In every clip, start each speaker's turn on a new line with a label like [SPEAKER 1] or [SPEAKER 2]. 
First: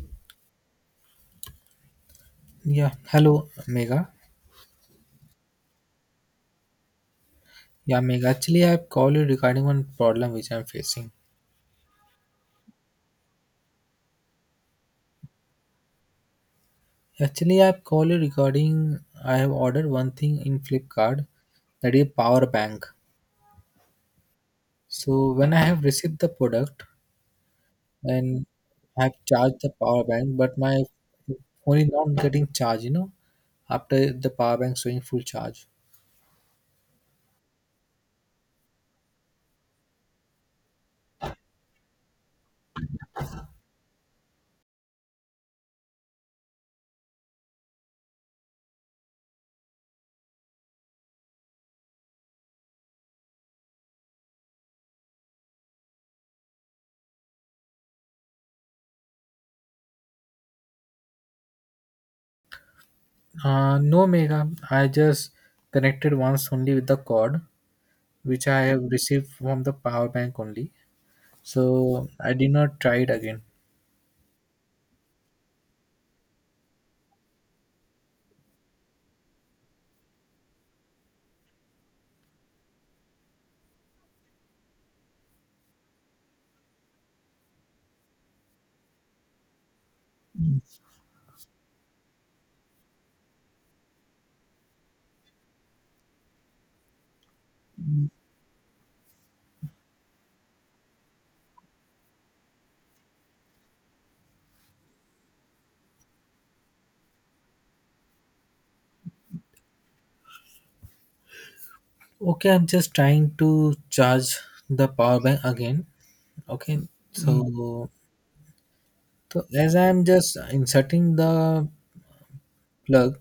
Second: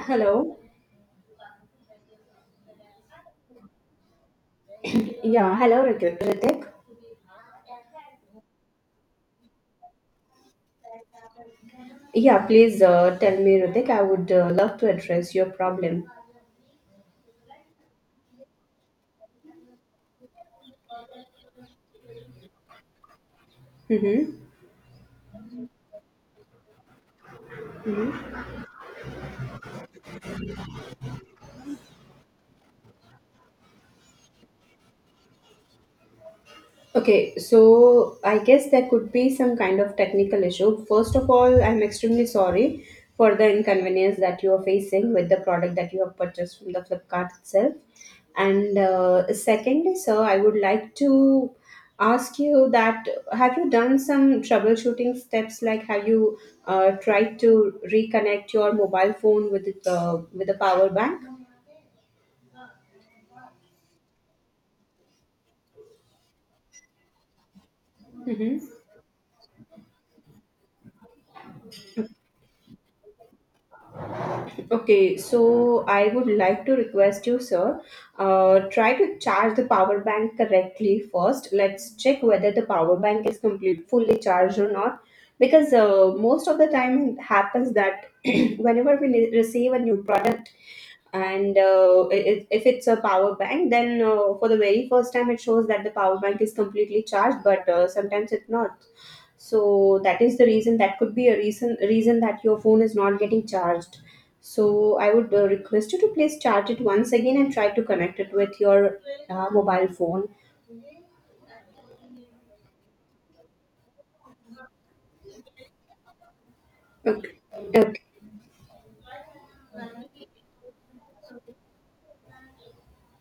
[SPEAKER 1] Hello.
[SPEAKER 2] Yeah, hello, Mega.
[SPEAKER 1] Yeah, hello, Ritik. Ritik?
[SPEAKER 2] Yeah, Mega. Actually, I've called you regarding one problem which I'm facing.
[SPEAKER 1] Yeah, please tell me, Ritik. I would love to address your problem.
[SPEAKER 2] Actually, I've called you regarding I have ordered one thing in Flipkart that is power bank.
[SPEAKER 1] Mm-hmm.
[SPEAKER 2] So when I have received the product and I've charged the power bank, but my phone is not getting charged. After the power bank showing full charge.
[SPEAKER 1] Okay, so I guess there could be some kind of technical issue. First of all, I'm extremely sorry for the inconvenience that you are facing with the product that you have purchased from the Flipkart itself. And secondly, sir, I would like to ask you that have you done some troubleshooting steps? Like, have you tried to reconnect your mobile phone with the power bank?
[SPEAKER 2] No, Mega. I just connected once only with the cord which I have received from the power bank only, so I did not try it again.
[SPEAKER 1] Okay, so I would like to request you, sir, try to charge the power bank correctly first. Let's check whether the power bank is complete, fully charged or not. Because most of the time it happens that whenever receive a new product, and if it's a power bank then for the very first time it shows that the power bank is completely charged but sometimes it's not. So that is the reason, that could be a reason that your phone is not getting charged. So I would request you to please charge it once again and try to connect it with your mobile phone.
[SPEAKER 2] Okay, I'm just trying to charge the power bank again. Okay. Mm.
[SPEAKER 1] Okay,
[SPEAKER 2] so,
[SPEAKER 1] okay.
[SPEAKER 2] so as I'm just inserting the plug,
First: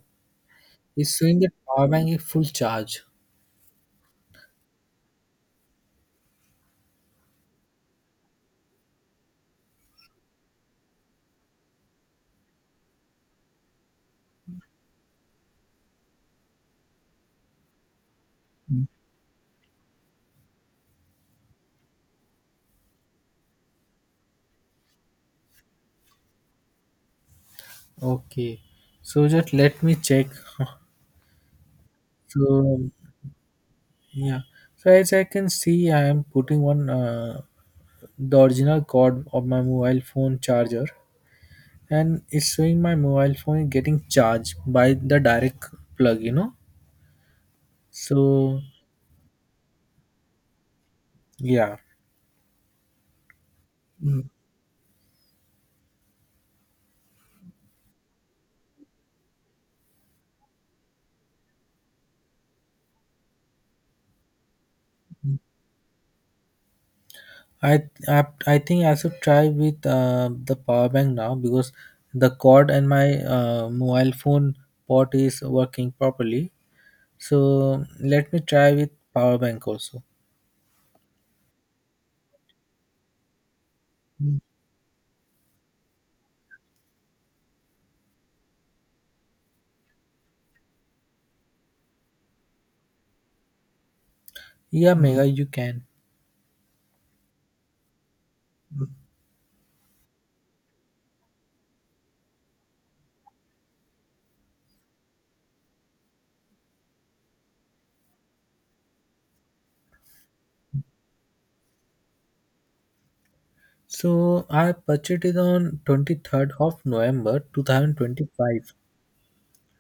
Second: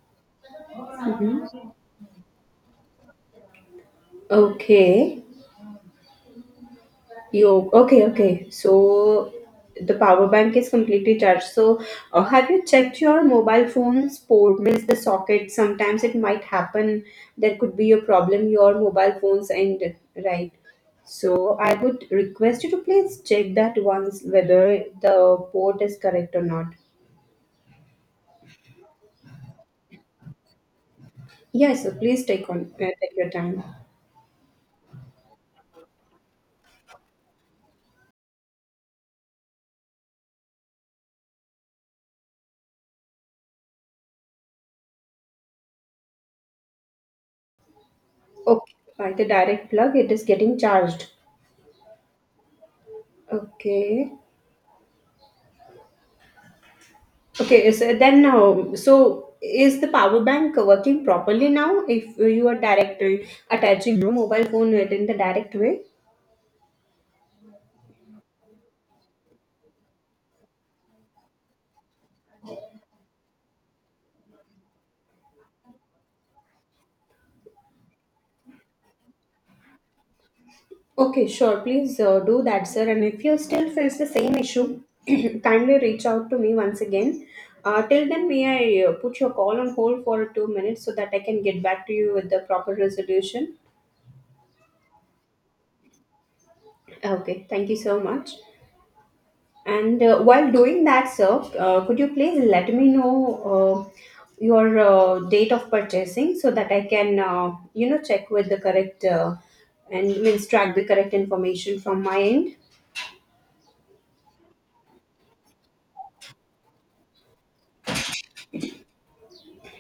[SPEAKER 2] it's showing that
[SPEAKER 1] Mhm.
[SPEAKER 2] power bank is full charge.
[SPEAKER 1] Okay. You okay? Okay. So the power bank is completely charged. So have you checked your mobile phone's port? Means the socket. Sometimes it might happen. There could be a problem. Your
[SPEAKER 2] Mm.
[SPEAKER 1] mobile phone's end, right? So I would request you to please check that once whether the port is correct or not.
[SPEAKER 2] Okay, so just let me check.
[SPEAKER 1] Yes. So please
[SPEAKER 2] So
[SPEAKER 1] take your time.
[SPEAKER 2] yeah, so as I can see, I am putting one the original cord of my mobile phone charger, and it's showing my mobile phone is getting charged by the direct plug. So
[SPEAKER 1] Okay. By the direct plug, it is getting charged.
[SPEAKER 2] yeah.
[SPEAKER 1] Okay.
[SPEAKER 2] Mm.
[SPEAKER 1] Okay, so then so is the power bank working properly now if you are directly attaching your mobile phone within the
[SPEAKER 2] Mm.
[SPEAKER 1] direct way?
[SPEAKER 2] I think I should try with the power bank now, because the cord and my mobile phone port is working properly. So let me try with power bank also.
[SPEAKER 1] Okay, sure. Please do that, sir. And if you still face the same
[SPEAKER 2] Mm.
[SPEAKER 1] issue, kindly reach out to me once again. Till then, may I put your call on hold for 2 minutes so that I can get back to you with the proper resolution?
[SPEAKER 2] Yeah, Mm, Mega, you can.
[SPEAKER 1] Okay, thank you so much. And while doing that, sir, could you please let me know uh, your date of purchasing so that I can, check with the correct and means track the correct information from my end.
[SPEAKER 2] So I purchased it on 23rd of November 2025.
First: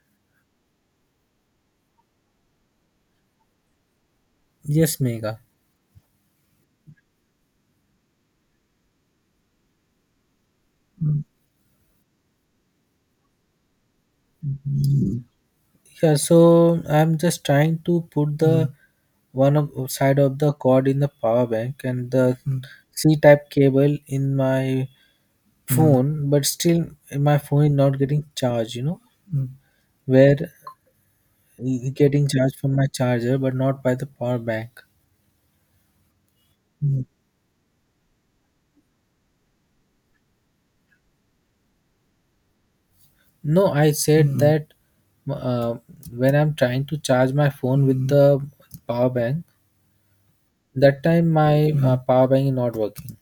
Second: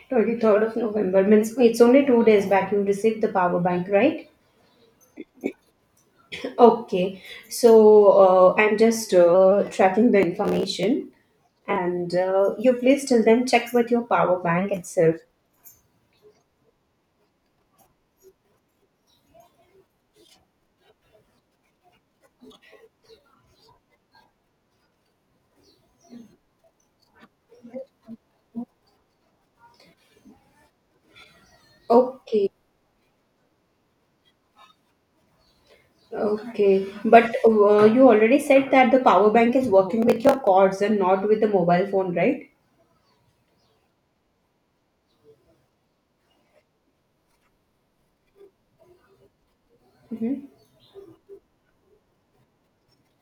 [SPEAKER 1] 23rd of November means it's only 2 days back you received the power bank, right?
[SPEAKER 2] Yes, Mega.
[SPEAKER 1] Okay, so I'm just tracking the information,
[SPEAKER 2] Mm.
[SPEAKER 1] and you please till then check with your power bank itself.
[SPEAKER 2] Mm. Yeah, so I'm just trying to put the one of side of the cord in the power bank and the c-type cable in my phone, but still my phone is not getting charged. mm, where it's getting
[SPEAKER 1] Okay.
[SPEAKER 2] charged from my charger but not by the power bank.
[SPEAKER 1] Okay,
[SPEAKER 2] mm,
[SPEAKER 1] but you already said that the power bank is working with your cords and not with the mobile phone, right?
[SPEAKER 2] no, I said that uh, when I'm trying to charge my phone with the power bank,
[SPEAKER 1] Mm-hmm.
[SPEAKER 2] that time my power bank is not working,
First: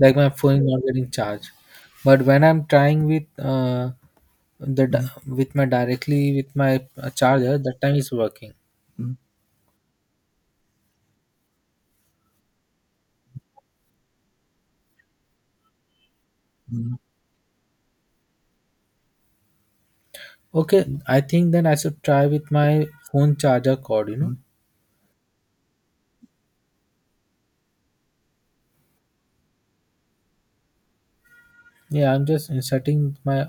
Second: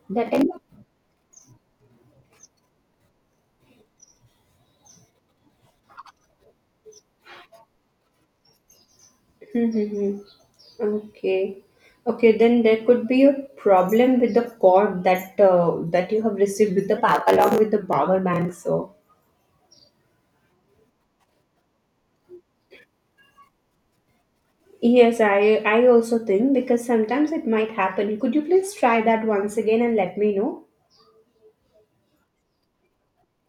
[SPEAKER 2] like my
[SPEAKER 1] That time,
[SPEAKER 2] phone is not getting charged. But when I'm trying with uh, The Mm, with my directly with my charger, that time is working. mm,
[SPEAKER 1] mm-hmm. Okay. Okay, then there could be a problem with the cord that you have received with
[SPEAKER 2] mm,
[SPEAKER 1] the power along with the power bank. So
[SPEAKER 2] Okay, I think then I should try with my phone charger cord.
[SPEAKER 1] yes, I also think because sometimes it might happen. Could you please try that once again and let me know?
[SPEAKER 2] Yeah, I'm just inserting my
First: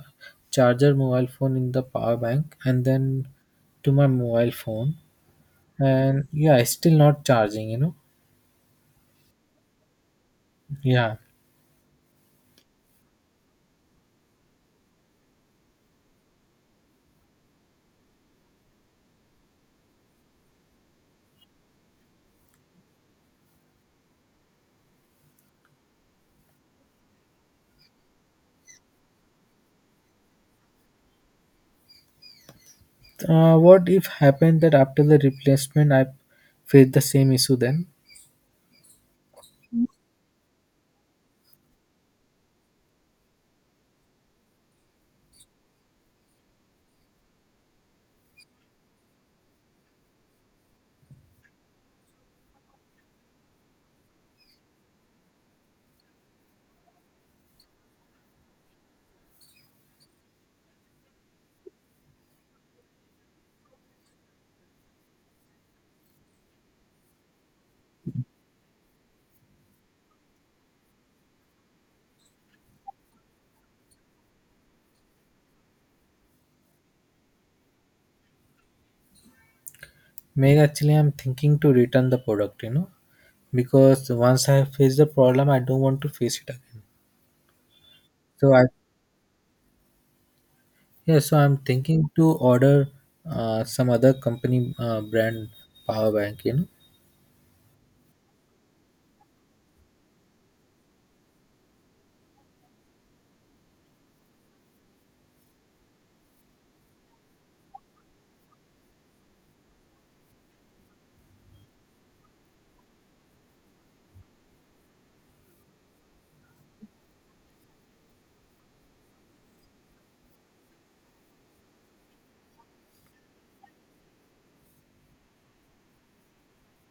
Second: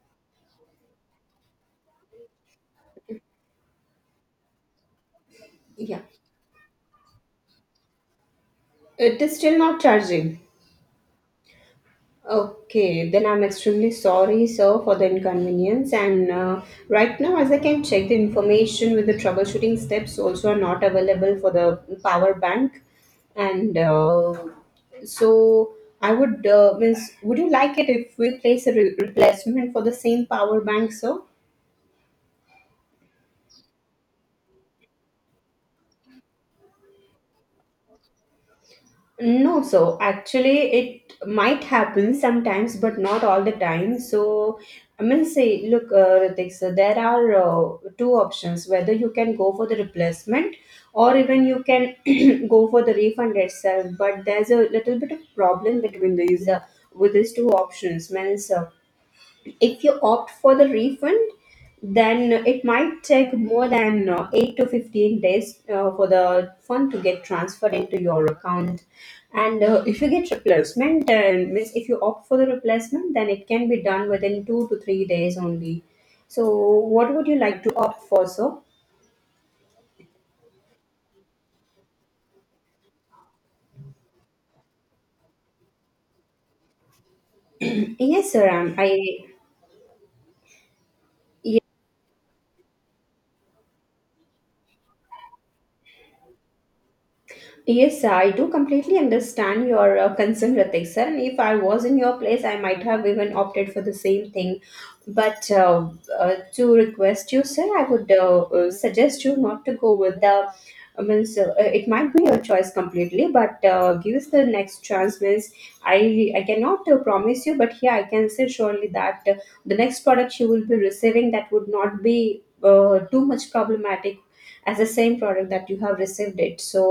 [SPEAKER 2] charger mobile phone in the power bank and then to my mobile phone,
[SPEAKER 1] Yeah,
[SPEAKER 2] and yeah, it's still not charging.
[SPEAKER 1] it is still not charging.
[SPEAKER 2] Yeah.
[SPEAKER 1] Okay, then I'm extremely sorry, sir, for the inconvenience. And right now, as I can check the information with the troubleshooting steps, also are not available for the power bank. And so, I would would you like it if we place a replacement for the same power bank, sir?
[SPEAKER 2] What if happened that after the replacement I face the same issue then?
[SPEAKER 1] No, so actually it might happen sometimes, but not all the time. So I mean, say, look, Ritik, so there are two options: whether you can go for the replacement, or even you can go for the refund itself. But there's a little bit of problem between these with these two options. Means if you opt for the refund, then it might take more than 8 to 15 days for the fund to get transferred into your account. And if you get replacement, means if you opt for the replacement, then it can be done within 2 to 3 days only. So, what would you like to opt for, sir?
[SPEAKER 2] Maybe actually I'm thinking to return the product. Because once I face the problem, I don't want to face it again.
[SPEAKER 1] Yes, sir.
[SPEAKER 2] So I
[SPEAKER 1] I.
[SPEAKER 2] Yeah, so I'm thinking to order some other company brand power bank. You
[SPEAKER 1] Yes, I do completely understand your concern, Ratik sir. And if I was in your place, I might have even opted for the same thing. But to request you, sir, I would suggest you not to go with the. I means it might be your choice completely, but give us the next chance. Means I cannot promise you, but yeah, I can say surely that the next product you will be receiving that would not be too much problematic as the same product that you have received it. So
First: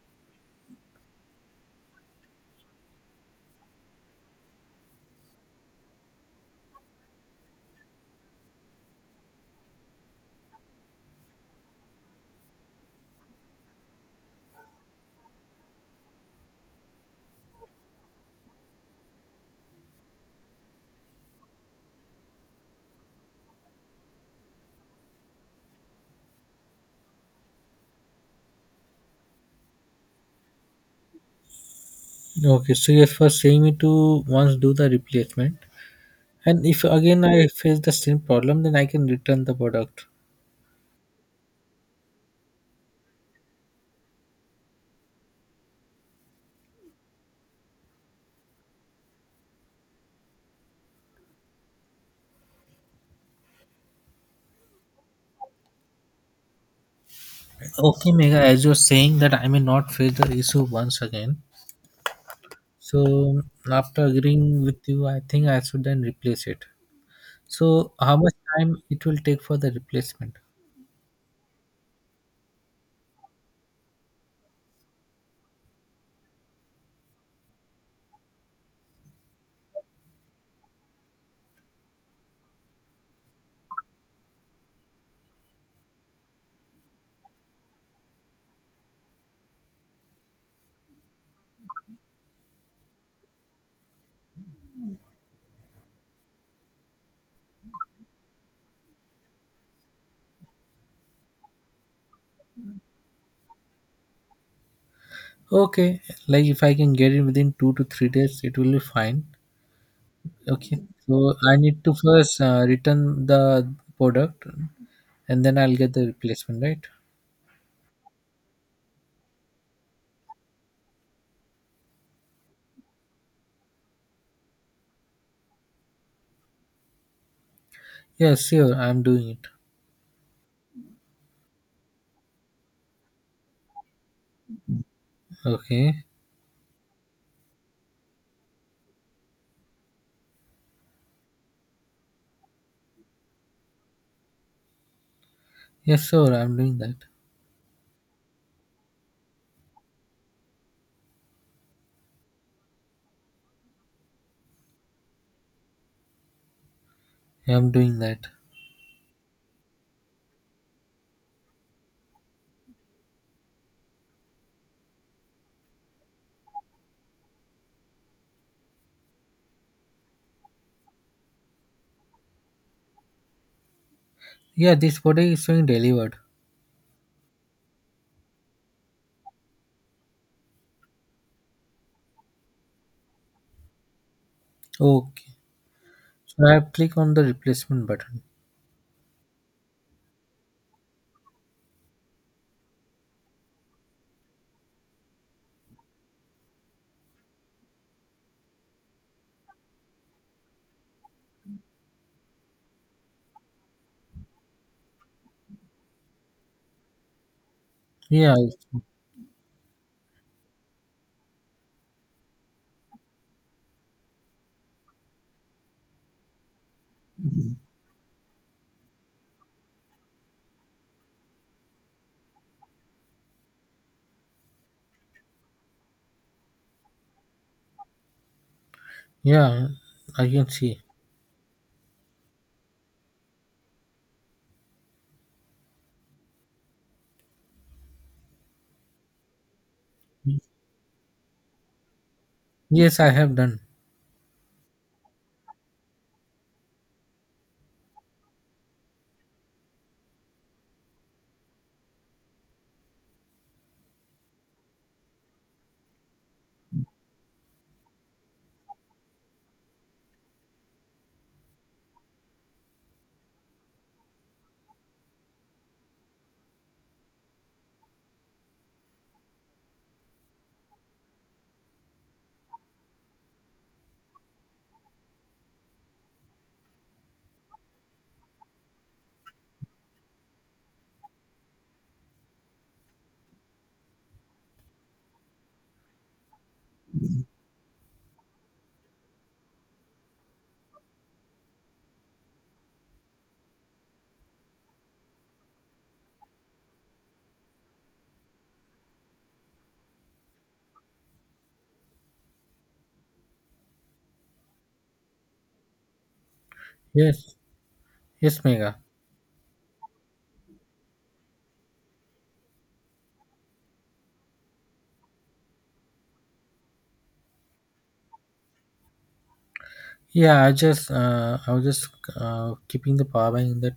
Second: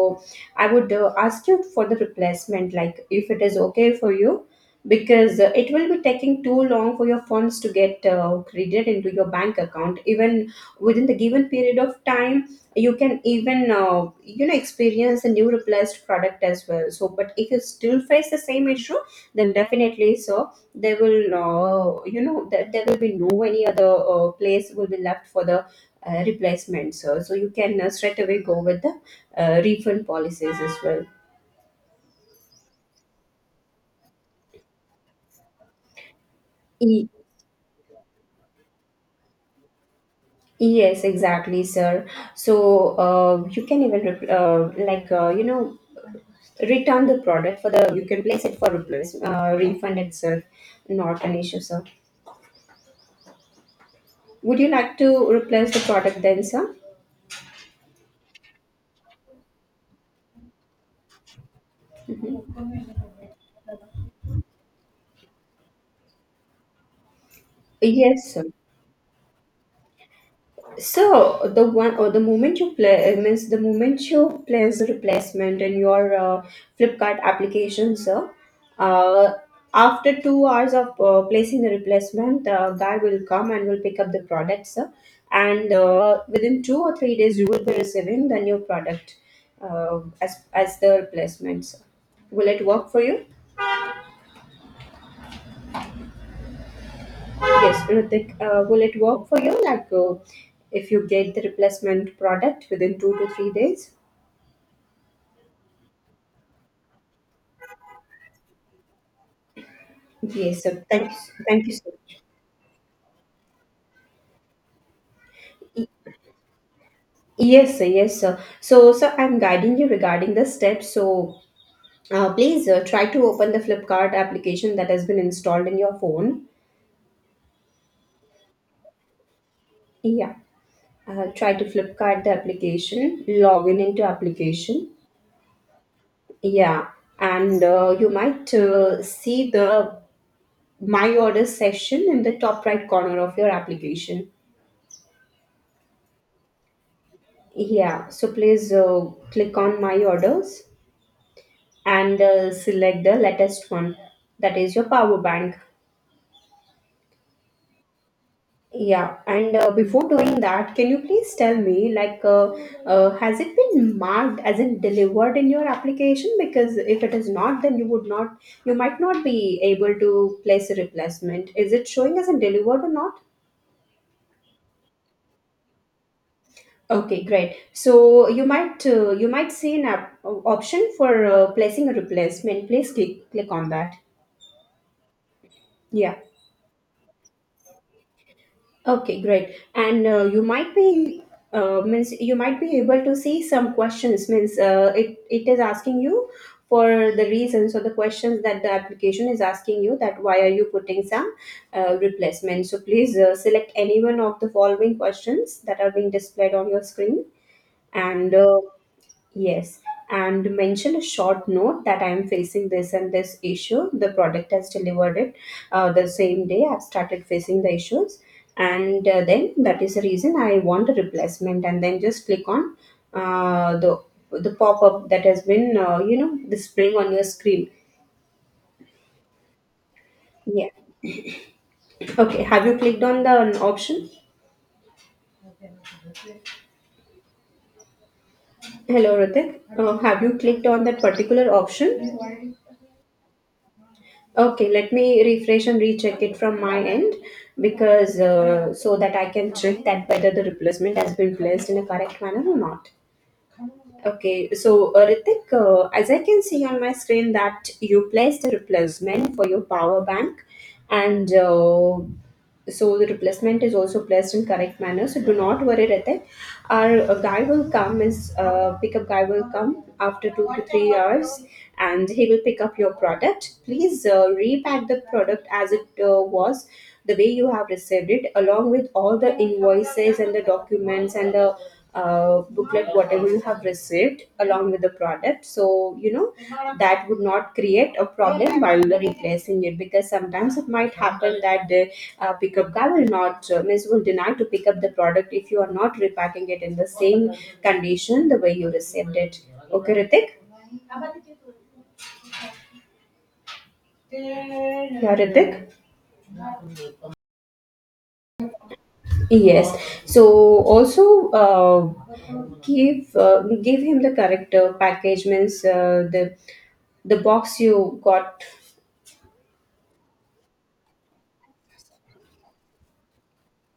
[SPEAKER 1] I would ask you for the replacement, like if it is okay for you, because it will be taking too long for your funds to get credited into your bank account. Even within the given period of time, you can even experience a new replaced product as well. So, but if you still face the same issue, then definitely so there will there will be no any other place will be left for the replacement. So, so you can straight away go with the refund policies as well.
[SPEAKER 2] know. Okay, so yes, first saying me to once do the replacement, and if
[SPEAKER 1] Ye-
[SPEAKER 2] again I face the same problem, then I can return the product.
[SPEAKER 1] Yes, exactly, sir. So you can even return the product for the you can place it for replace refund itself, not an issue, sir. Would you like to replace the product then, sir?
[SPEAKER 2] Okay, Mega, as you're saying that I may not face the issue once again. So after agreeing with you, I think I should then replace it. So how
[SPEAKER 1] Yes,
[SPEAKER 2] much
[SPEAKER 1] sir.
[SPEAKER 2] time it will take for the replacement?
[SPEAKER 1] So the one or the moment you play means the moment you place the replacement in your Flipkart application, sir. Uh, After 2 hours of placing the replacement, the guy will come and will pick up the product, sir. And within 2 or 3 days, you will be receiving the new product as the replacement, sir. Will it work for you? Yes, Ritik, will it work for you? Like if you get the replacement product within 2 to 3 days?
[SPEAKER 2] Okay, like if I can get it within 2 to 3 days, it will be fine.
[SPEAKER 1] Yes,
[SPEAKER 2] Okay,
[SPEAKER 1] sir. Thank
[SPEAKER 2] so
[SPEAKER 1] you.
[SPEAKER 2] I
[SPEAKER 1] Thank you
[SPEAKER 2] need
[SPEAKER 1] so
[SPEAKER 2] to
[SPEAKER 1] much.
[SPEAKER 2] first return the product, and then I'll get the replacement, right?
[SPEAKER 1] Yes, sir. Yes, sir. So, sir, I'm guiding you regarding the steps. So, please try to open the Flipkart application that has been installed in your phone.
[SPEAKER 2] Yeah, sure, I'm doing it.
[SPEAKER 1] Yeah. Try to Flipkart the application, log in into application.
[SPEAKER 2] Okay,
[SPEAKER 1] Yeah. And you might see the My Order session in the top right corner of your application.
[SPEAKER 2] yes, sure, I'm doing that.
[SPEAKER 1] Yeah. So, please click on My Orders and select the latest one that is your power bank.
[SPEAKER 2] Yeah, I'm doing that.
[SPEAKER 1] Yeah, and before doing that can you please tell me, like has it been marked as in delivered in your application? Because if it is not then you might not be able to place a replacement. Is it showing as in delivered or not?
[SPEAKER 2] Yeah, this product is being delivered.
[SPEAKER 1] Okay, great. So you might see option for placing a replacement. Please click on that.
[SPEAKER 2] Okay,
[SPEAKER 1] Yeah.
[SPEAKER 2] so I have click on the replacement button.
[SPEAKER 1] Okay, great. And you might be means you might be able to see some questions. Means it is asking you for the reasons or the questions that the application is asking you, that why are you putting some replacement. So please select any one of the following questions that are being displayed on your screen, and
[SPEAKER 2] Yeah, I-
[SPEAKER 1] yes, and mention a short note that I am facing this and this issue. The product has delivered it the same day. I've started facing the issues, and then that is the reason I want a replacement. And then just click on uh, the the pop up that has been displaying on your screen.
[SPEAKER 2] yeah, I can
[SPEAKER 1] Yeah.
[SPEAKER 2] see.
[SPEAKER 1] Okay. Have you clicked on the option? Hello, Ritik. Have you clicked on that particular option?
[SPEAKER 2] Yes, I have done.
[SPEAKER 1] Okay, let me refresh and recheck it from my end because so that I can check that whether the replacement has been placed in a correct manner or not. Okay, so Ritik, as I can see on my screen that you placed a replacement for your power bank, and the replacement is also placed in correct manner. So do not worry, Ritik. Our guy will come is pickup guy will come after 2 to 3 hours, and he will pick up your product. Please repack the product as it was, the way you have received it, along with all the invoices and the documents and the booklet, whatever you have received along with the product, so you know that would not create a problem while replacing it, because sometimes it might happen that the pickup guy will not means will deny to pick up the product if you are not repacking it in the same condition the way you received it. Okay, Ritik? Yeah, Ritik?
[SPEAKER 2] Yes, yes, Mega.
[SPEAKER 1] Yes, so also uh, give uh, give him the correct package, means the box you got.
[SPEAKER 2] I was just keeping the power bank in that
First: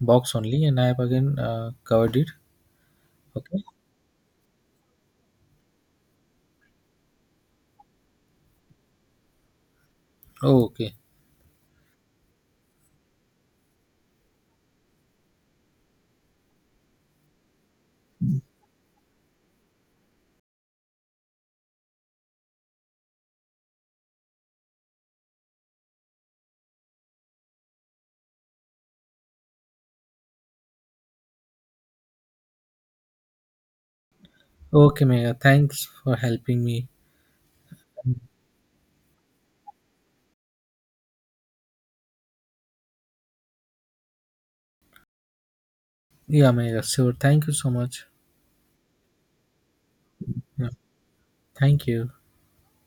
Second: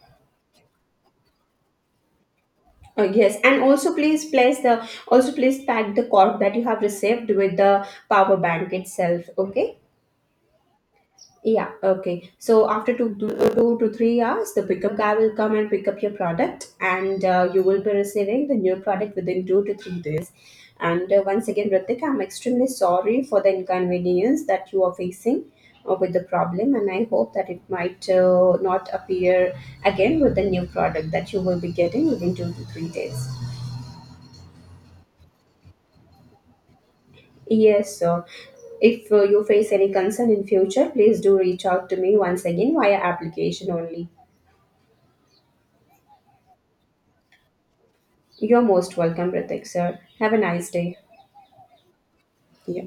[SPEAKER 2] box only, and I have again covered it.
[SPEAKER 1] Yes,
[SPEAKER 2] Okay.
[SPEAKER 1] and also please pack the cork that you have received with the power bank itself. Okay.
[SPEAKER 2] Oh, okay.
[SPEAKER 1] Yeah. Okay. So after 2 to 3 hours, the pickup guy will come and pick up your product, and you will be receiving the new product within 2 to 3 days. And once again, Ritik, I'm extremely sorry for the inconvenience that you are facing with the problem, and I hope that it might not appear again with the new product that you will be getting within 2 to 3 days.
[SPEAKER 2] Okay, Mega. Thanks for helping me.
[SPEAKER 1] Yes, sir. If you face any concern in future, please do reach out to me once again via application only.
[SPEAKER 2] Yeah, Mega. Sure. Thank you so much.
[SPEAKER 1] You're most welcome, Ritik, sir. Have a
[SPEAKER 2] Yeah.
[SPEAKER 1] nice day.
[SPEAKER 2] Thank you.
[SPEAKER 1] Yeah.